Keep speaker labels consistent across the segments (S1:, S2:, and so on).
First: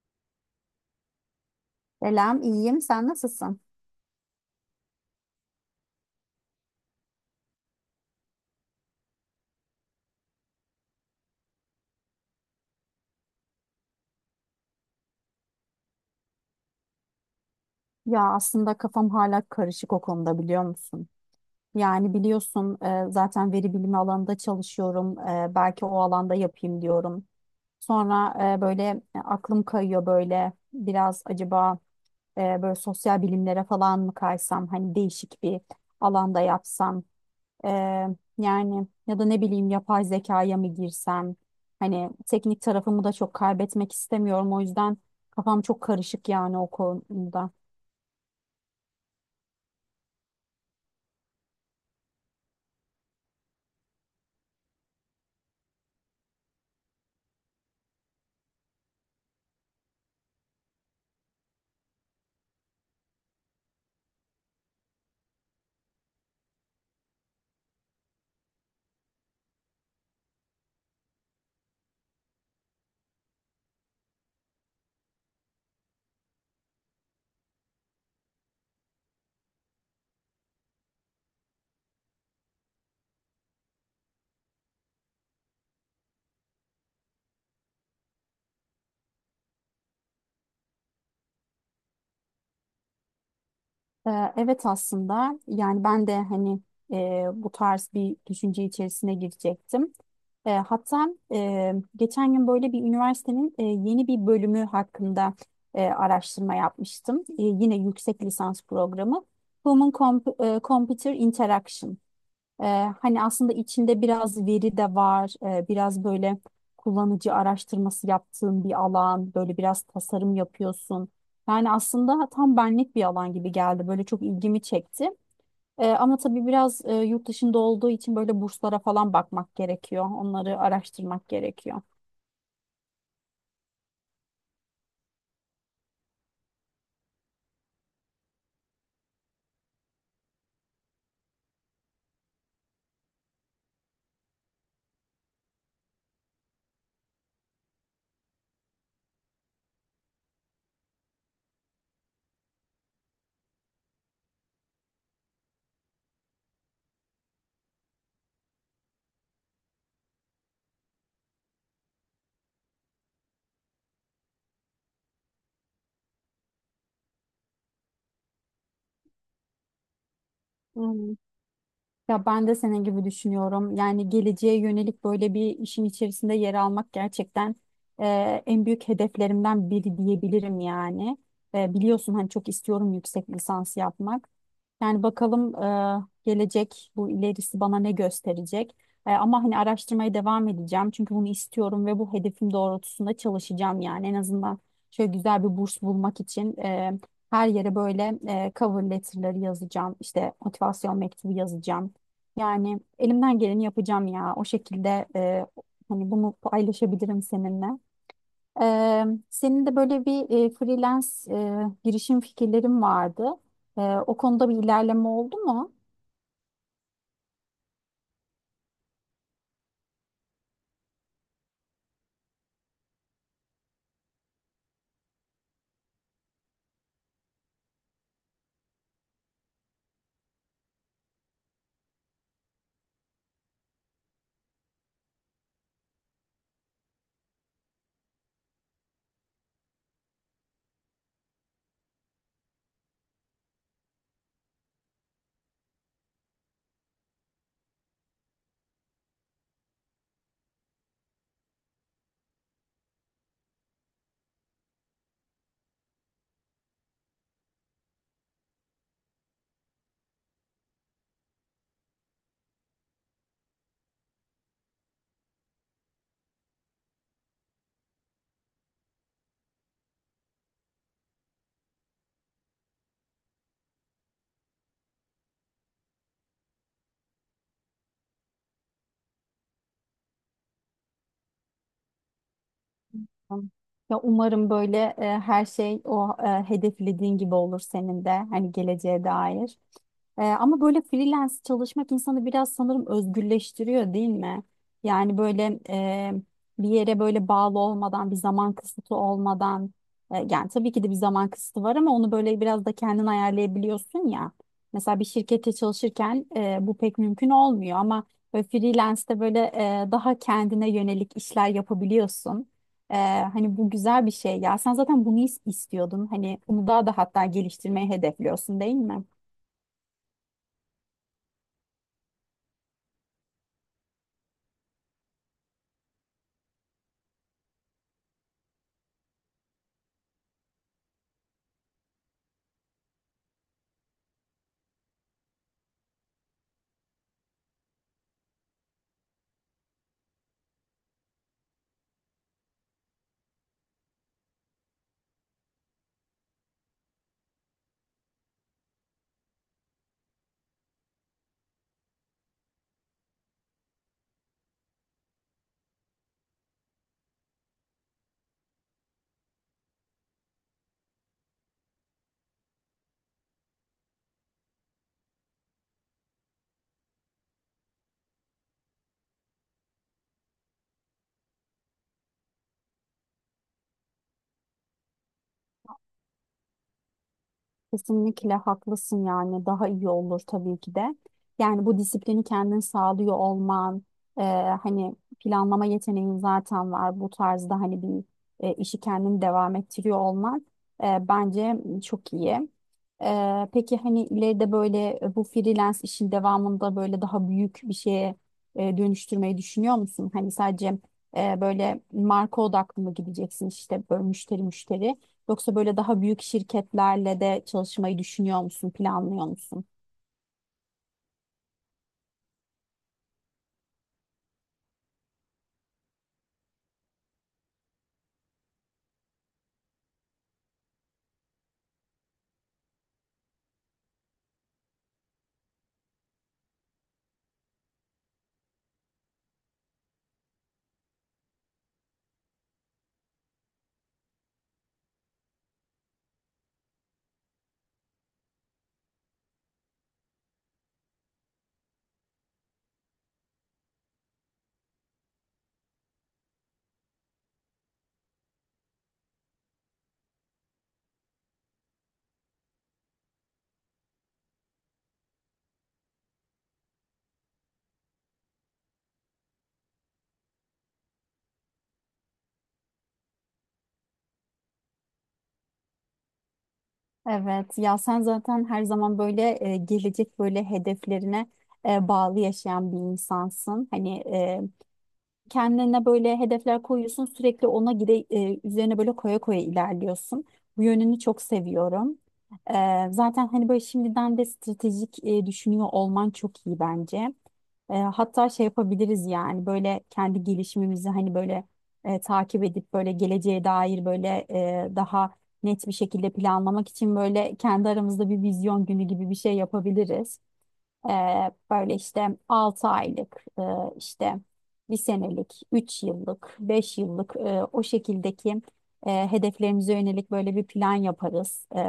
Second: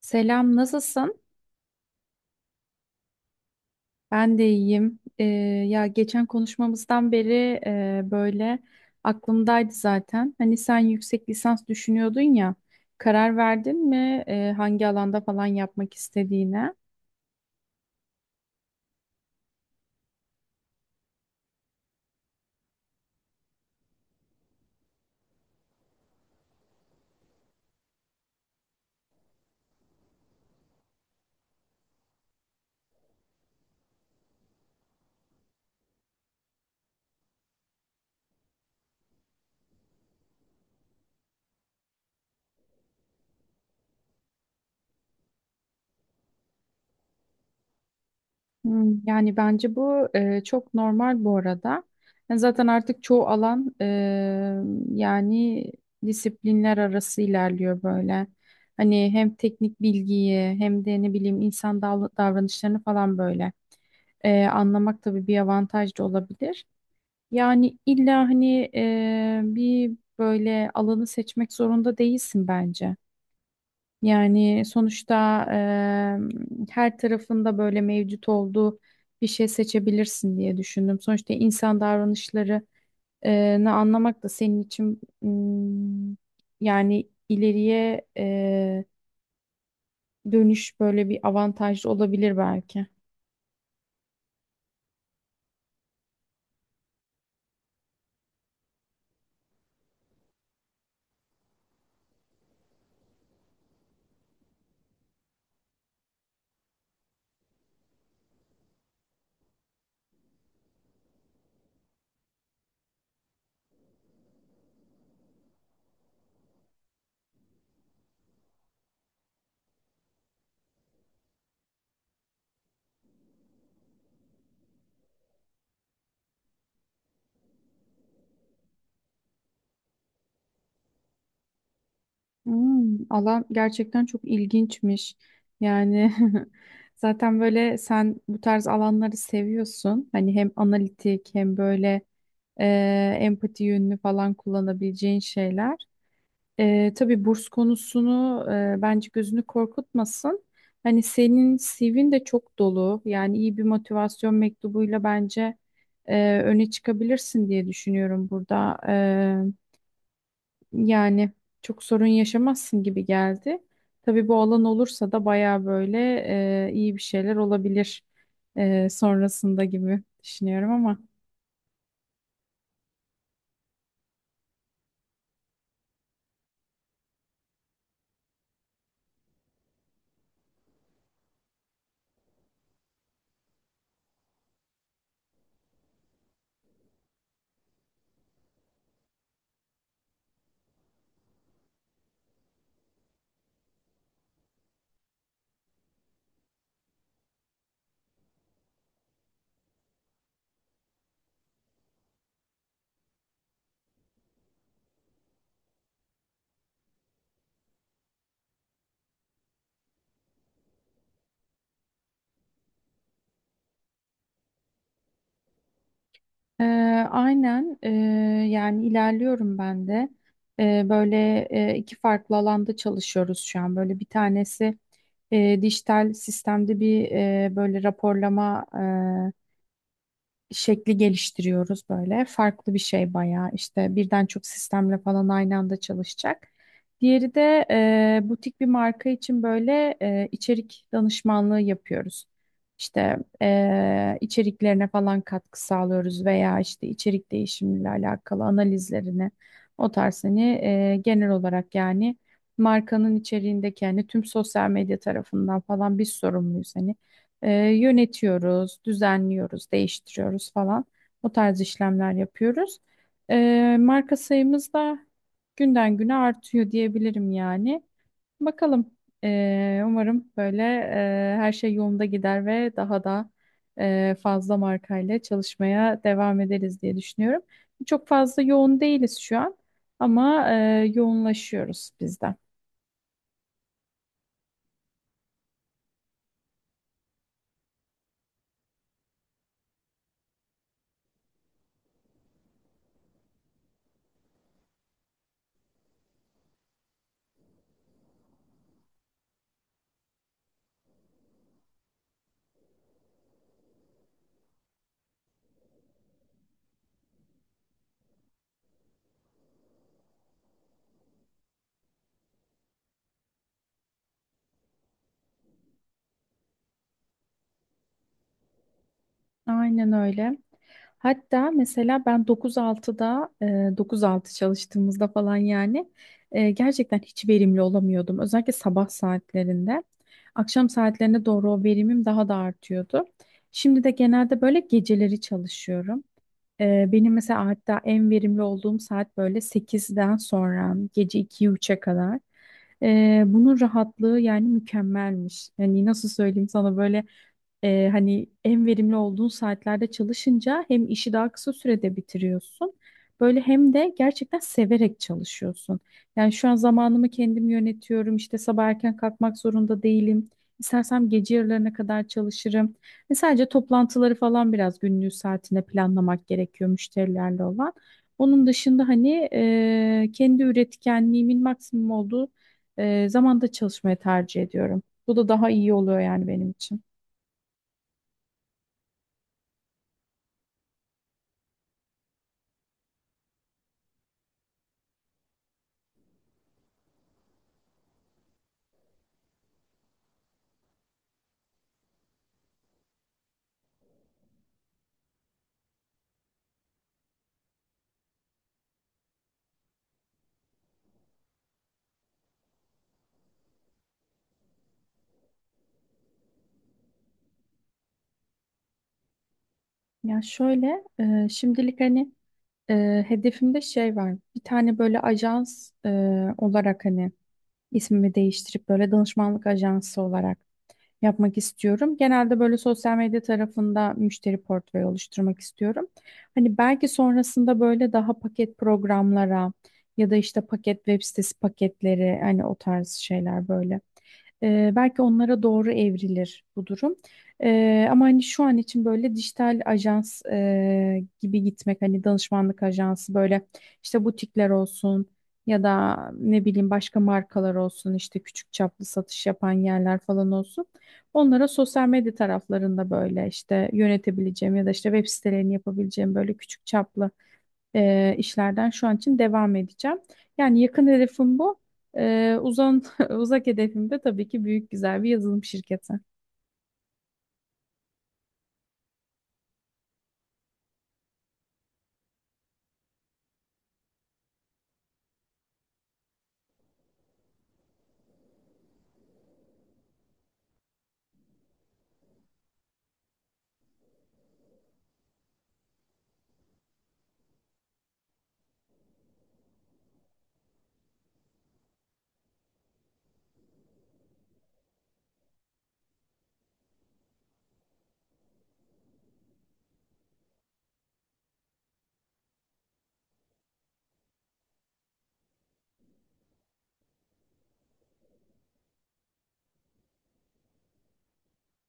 S1: Selam, nasılsın?
S2: Selam, iyiyim. Sen nasılsın?
S1: Ben de iyiyim. Ya geçen konuşmamızdan beri böyle aklımdaydı zaten. Hani sen yüksek lisans düşünüyordun ya, karar verdin mi hangi alanda falan yapmak istediğine?
S2: Ya aslında kafam hala karışık o konuda biliyor musun? Yani biliyorsun zaten veri bilimi alanında çalışıyorum. Belki o alanda yapayım diyorum. Sonra böyle aklım kayıyor böyle biraz acaba böyle sosyal bilimlere falan mı kaysam? Hani değişik bir alanda yapsam. Ee, Yani ya da ne bileyim yapay zekaya mı girsem? Hani teknik tarafımı da çok kaybetmek istemiyorum. O yüzden kafam çok karışık yani o konuda.
S1: Hmm, yani bence bu çok normal bu arada. Yani zaten artık çoğu alan yani disiplinler arası ilerliyor böyle. Hani hem teknik bilgiyi hem de ne bileyim insan davranışlarını falan böyle. Anlamak tabii bir avantaj da olabilir. Yani illa hani bir böyle alanı seçmek zorunda değilsin bence. Yani sonuçta her tarafında böyle mevcut olduğu bir şey seçebilirsin diye düşündüm. Sonuçta insan davranışları ne anlamak da senin için yani ileriye dönüş böyle bir avantaj olabilir belki.
S2: Evet, aslında yani ben de hani bu tarz bir düşünce içerisine girecektim. Hatta geçen gün böyle bir üniversitenin yeni bir bölümü hakkında araştırma yapmıştım. Yine yüksek lisans programı. Human Computer Interaction. Ee, Hani aslında içinde biraz veri de var, biraz böyle kullanıcı araştırması yaptığın bir alan, böyle biraz tasarım yapıyorsun. Yani aslında tam benlik bir alan gibi geldi, böyle çok ilgimi çekti. Ama tabii biraz yurt dışında olduğu için böyle burslara falan bakmak gerekiyor, onları araştırmak gerekiyor.
S1: Hmm, alan gerçekten çok ilginçmiş. Yani zaten böyle sen bu tarz alanları seviyorsun. Hani hem analitik hem böyle e, empati yönünü falan kullanabileceğin şeyler. Tabii burs konusunu bence gözünü korkutmasın. Hani senin CV'n de çok dolu. Yani iyi bir motivasyon mektubuyla bence öne çıkabilirsin diye düşünüyorum burada. Yani çok sorun yaşamazsın gibi geldi. Tabii bu alan olursa da baya böyle iyi bir şeyler olabilir sonrasında gibi düşünüyorum ama.
S2: Hmm. Ya ben de senin gibi düşünüyorum. Yani geleceğe yönelik böyle bir işin içerisinde yer almak gerçekten e, en büyük hedeflerimden biri diyebilirim yani. Biliyorsun hani çok istiyorum yüksek lisans yapmak. Yani bakalım gelecek bu ilerisi bana ne gösterecek. Ama hani araştırmaya devam edeceğim. Çünkü bunu istiyorum ve bu hedefim doğrultusunda çalışacağım yani. En azından şöyle güzel bir burs bulmak için her yere böyle cover letter'ları yazacağım. İşte motivasyon mektubu yazacağım. Yani elimden geleni yapacağım ya. O şekilde hani bunu paylaşabilirim seninle. E, Senin de böyle bir freelance girişim fikirlerin vardı. E, O konuda bir ilerleme oldu mu?
S1: E, aynen, yani ilerliyorum ben de. Böyle iki farklı alanda çalışıyoruz şu an. Böyle bir tanesi dijital sistemde bir böyle raporlama şekli geliştiriyoruz böyle. Farklı bir şey bayağı işte birden çok sistemle falan aynı anda çalışacak. Diğeri de butik bir marka için böyle içerik danışmanlığı yapıyoruz. İşte içeriklerine falan katkı sağlıyoruz veya işte içerik değişimiyle alakalı analizlerini o tarz hani genel olarak yani markanın içeriğindeki yani tüm sosyal medya tarafından falan biz sorumluyuz hani. Yönetiyoruz, düzenliyoruz, değiştiriyoruz falan. O tarz işlemler yapıyoruz. Marka sayımız da günden güne artıyor diyebilirim yani. Bakalım. Umarım böyle her şey yolunda gider ve daha da fazla markayla çalışmaya devam ederiz diye düşünüyorum. Çok fazla yoğun değiliz şu an ama yoğunlaşıyoruz biz de.
S2: Ya umarım böyle her şey o hedeflediğin gibi olur senin de hani geleceğe dair. Ama böyle freelance çalışmak insanı biraz sanırım özgürleştiriyor değil mi? Yani böyle bir yere böyle bağlı olmadan, bir zaman kısıtı olmadan yani tabii ki de bir zaman kısıtı var ama onu böyle biraz da kendin ayarlayabiliyorsun ya. Mesela bir şirkette çalışırken bu pek mümkün olmuyor ama böyle freelance'de böyle daha kendine yönelik işler yapabiliyorsun. Ee, Hani bu güzel bir şey ya. Sen zaten bunu istiyordun. Hani bunu daha da hatta geliştirmeyi hedefliyorsun değil mi?
S1: Aynen öyle. Hatta mesela ben 9-6'da, 9-6 çalıştığımızda falan yani gerçekten hiç verimli olamıyordum. Özellikle sabah saatlerinde. Akşam saatlerine doğru o verimim daha da artıyordu. Şimdi de genelde böyle geceleri çalışıyorum. Benim mesela hatta en verimli olduğum saat böyle 8'den sonra gece 2'ye 3'e kadar. Bunun rahatlığı yani mükemmelmiş. Yani nasıl söyleyeyim sana böyle hani en verimli olduğun saatlerde çalışınca hem işi daha kısa sürede bitiriyorsun. Böyle hem de gerçekten severek çalışıyorsun. Yani şu an zamanımı kendim yönetiyorum. İşte sabah erken kalkmak zorunda değilim. İstersem gece yarılarına kadar çalışırım. Ve sadece toplantıları falan biraz günlüğü saatine planlamak gerekiyor müşterilerle olan. Onun dışında hani kendi üretkenliğimin maksimum olduğu zamanda çalışmayı tercih ediyorum. Bu da daha iyi oluyor yani benim için.
S2: Kesinlikle haklısın yani daha iyi olur tabii ki de. Yani bu disiplini kendin sağlıyor olman, e, hani planlama yeteneğin zaten var. Bu tarzda hani bir işi kendin devam ettiriyor olman bence çok iyi. Peki hani ileride böyle bu freelance işin devamında böyle daha büyük bir şeye dönüştürmeyi düşünüyor musun? Hani sadece böyle marka odaklı mı gideceksin işte böyle müşteri müşteri? Yoksa böyle daha büyük şirketlerle de çalışmayı düşünüyor musun, planlıyor musun?
S1: Ya şöyle, şimdilik hani hedefimde şey var. Bir tane böyle ajans olarak hani ismimi değiştirip böyle danışmanlık ajansı olarak yapmak istiyorum. Genelde böyle sosyal medya tarafında müşteri portföyü oluşturmak istiyorum. Hani belki sonrasında böyle daha paket programlara ya da işte paket web sitesi paketleri hani o tarz şeyler böyle. Belki onlara doğru evrilir bu durum. Ama hani şu an için böyle dijital ajans gibi gitmek hani danışmanlık ajansı böyle işte butikler olsun ya da ne bileyim başka markalar olsun işte küçük çaplı satış yapan yerler falan olsun. Onlara sosyal medya taraflarında böyle işte yönetebileceğim ya da işte web sitelerini yapabileceğim böyle küçük çaplı işlerden şu an için devam edeceğim. Yani yakın hedefim bu. E, Uzak hedefim de tabii ki büyük güzel bir yazılım şirketi.
S2: Evet, ya sen zaten her zaman böyle gelecek böyle hedeflerine bağlı yaşayan bir insansın. Hani kendine böyle hedefler koyuyorsun, sürekli ona üzerine böyle koya koya ilerliyorsun. Bu yönünü çok seviyorum. E, Zaten hani böyle şimdiden de stratejik düşünüyor olman çok iyi bence. Hatta şey yapabiliriz yani böyle kendi gelişimimizi hani böyle takip edip böyle geleceğe dair böyle daha net bir şekilde planlamak için böyle kendi aramızda bir vizyon günü gibi bir şey yapabiliriz. E, Böyle işte 6 aylık işte bir senelik, 3 yıllık, 5 yıllık o şekildeki hedeflerimize yönelik böyle bir plan yaparız.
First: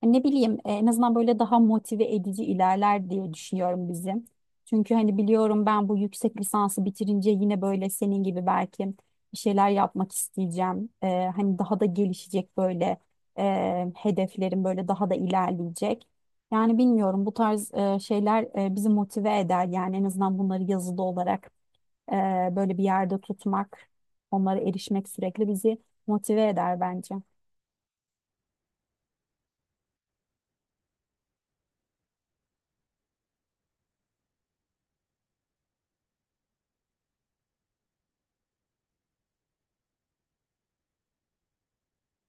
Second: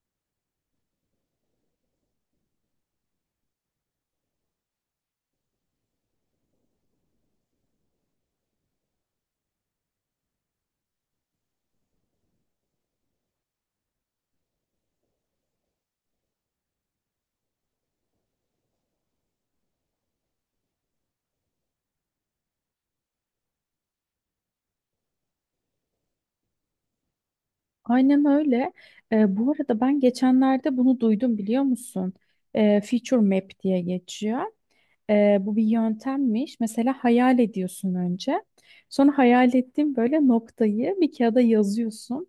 S2: Hani ne bileyim en azından böyle daha motive edici ilerler diye düşünüyorum bizim. Çünkü hani biliyorum ben bu yüksek lisansı bitirince yine böyle senin gibi belki bir şeyler yapmak isteyeceğim. Hani daha da gelişecek böyle hedeflerim böyle daha da ilerleyecek. Yani bilmiyorum bu tarz şeyler bizi motive eder. Yani en azından bunları yazılı olarak e, böyle bir yerde tutmak, onlara erişmek sürekli bizi motive eder bence.
S1: Aynen öyle. Bu arada ben geçenlerde bunu duydum biliyor musun? Feature Map diye geçiyor. Bu bir yöntemmiş. Mesela hayal ediyorsun önce. Sonra hayal ettiğin böyle noktayı bir kağıda yazıyorsun.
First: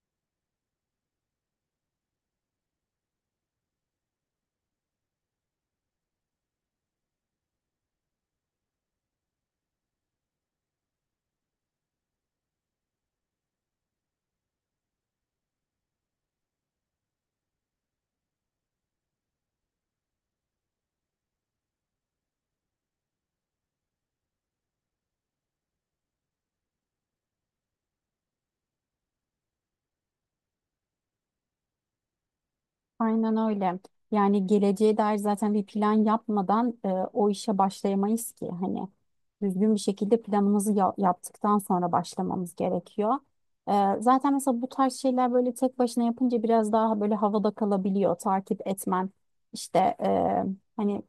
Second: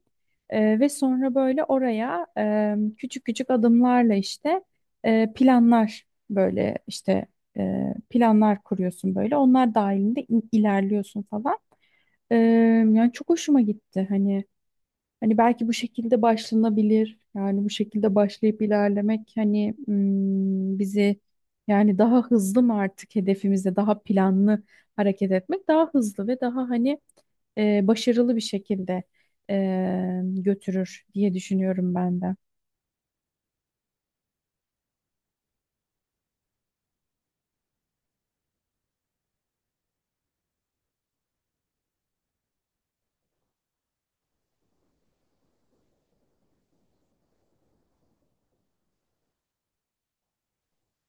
S1: Ve sonra böyle oraya küçük küçük adımlarla işte planlar böyle işte planlar kuruyorsun böyle. Onlar dahilinde ilerliyorsun falan. Ee, yani çok hoşuma gitti hani belki bu şekilde başlanabilir yani bu şekilde başlayıp ilerlemek hani, bizi yani daha hızlı mı artık hedefimizde daha planlı hareket etmek daha hızlı ve daha hani başarılı bir şekilde götürür diye düşünüyorum ben de.
S2: Aynen öyle. Yani geleceğe dair zaten bir plan yapmadan o işe başlayamayız ki. Hani düzgün bir şekilde planımızı yaptıktan sonra başlamamız gerekiyor. E, Zaten mesela bu tarz şeyler böyle tek başına yapınca biraz daha böyle havada kalabiliyor. Takip etmen işte hani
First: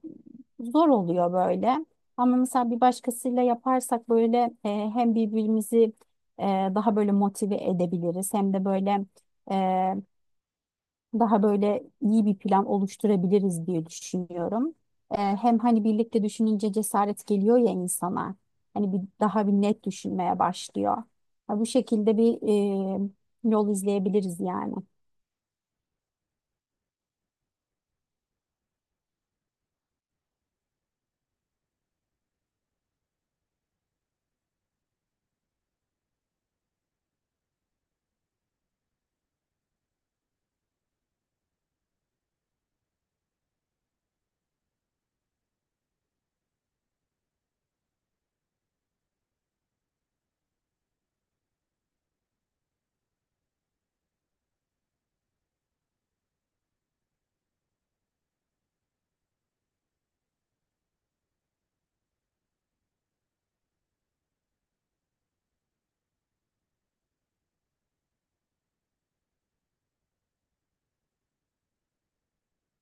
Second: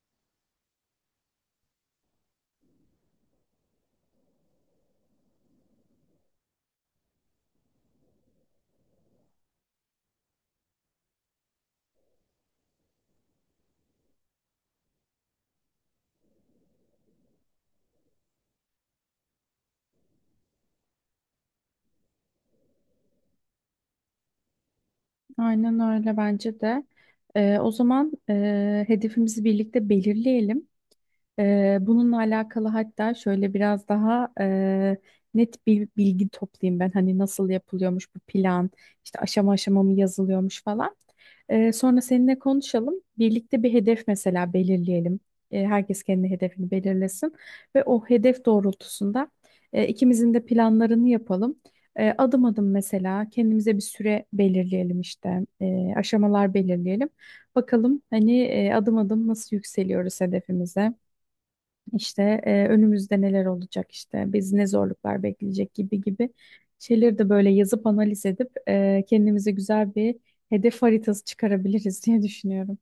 S2: zor oluyor böyle. Ama mesela bir başkasıyla yaparsak böyle hem birbirimizi e, daha böyle motive edebiliriz hem de böyle... e, daha böyle iyi bir plan oluşturabiliriz diye düşünüyorum. Hem hani birlikte düşününce cesaret geliyor ya insana. Hani bir daha bir net düşünmeye başlıyor. Ha, bu şekilde bir e, yol izleyebiliriz yani.
S1: Aynen öyle bence de. O zaman hedefimizi birlikte belirleyelim. Bununla alakalı hatta şöyle biraz daha net bir bilgi toplayayım ben. Hani nasıl yapılıyormuş bu plan, işte aşama aşama mı yazılıyormuş falan. Sonra seninle konuşalım. Birlikte bir hedef mesela belirleyelim. Herkes kendi hedefini belirlesin ve o hedef doğrultusunda ikimizin de planlarını yapalım. Adım adım mesela kendimize bir süre belirleyelim işte. Aşamalar belirleyelim. Bakalım hani adım adım nasıl yükseliyoruz hedefimize. İşte önümüzde neler olacak, işte biz ne zorluklar bekleyecek gibi gibi şeyleri de böyle yazıp analiz edip kendimize güzel bir hedef haritası çıkarabiliriz diye düşünüyorum.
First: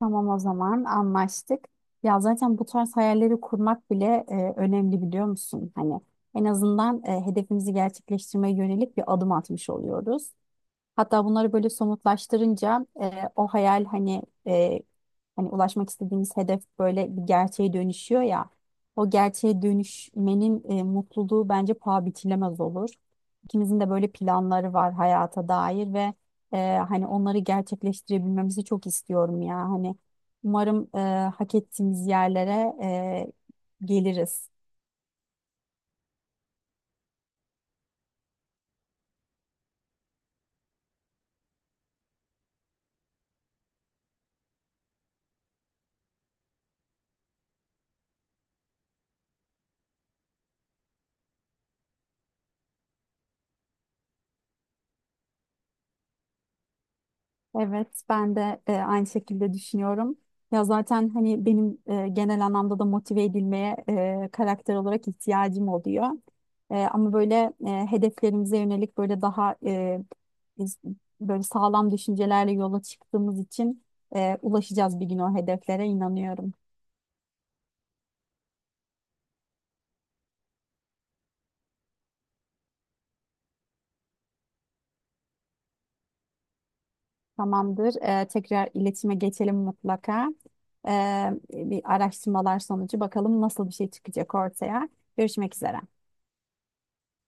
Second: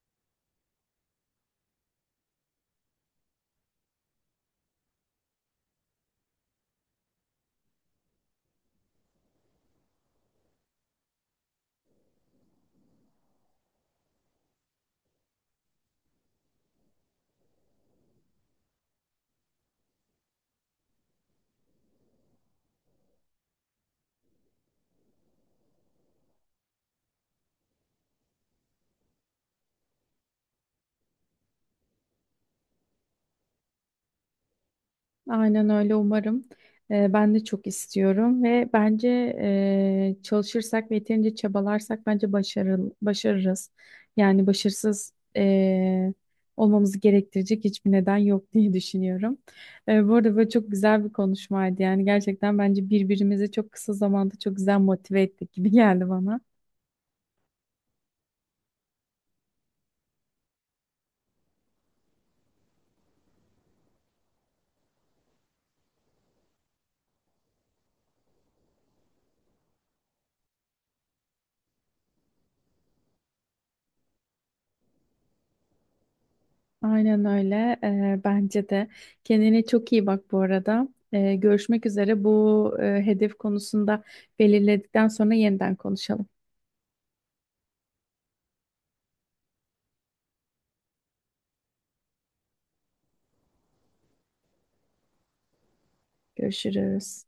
S2: Tamam, o zaman anlaştık. Ya zaten bu tarz hayalleri kurmak bile önemli, biliyor musun? Hani en azından hedefimizi gerçekleştirmeye yönelik bir adım atmış oluyoruz. Hatta bunları böyle somutlaştırınca o hayal hani hani ulaşmak istediğimiz hedef böyle bir gerçeğe dönüşüyor ya. O gerçeğe dönüşmenin mutluluğu bence paha biçilemez olur. İkimizin de böyle planları var hayata dair ve hani onları gerçekleştirebilmemizi çok istiyorum ya. Hani umarım hak ettiğimiz yerlere geliriz.
S1: Aynen öyle umarım. Ben de çok istiyorum ve bence çalışırsak ve yeterince çabalarsak bence başarırız. Yani başarısız olmamızı gerektirecek hiçbir neden yok diye düşünüyorum. Bu arada böyle çok güzel bir konuşmaydı. Yani gerçekten bence birbirimizi çok kısa zamanda çok güzel motive ettik gibi geldi bana.
S2: Evet, ben de aynı şekilde düşünüyorum. Ya zaten hani benim genel anlamda da motive edilmeye karakter olarak ihtiyacım oluyor. Ama böyle hedeflerimize yönelik böyle daha biz böyle sağlam düşüncelerle yola çıktığımız için ulaşacağız bir gün o hedeflere inanıyorum.
S1: Aynen öyle. Bence de. Kendine çok iyi bak bu arada. Görüşmek üzere. Bu hedef konusunda belirledikten sonra yeniden konuşalım.
S2: Tamamdır. Tekrar iletişime geçelim mutlaka. E, Bir araştırmalar sonucu bakalım nasıl bir şey çıkacak ortaya. Görüşmek üzere.
S1: Görüşürüz.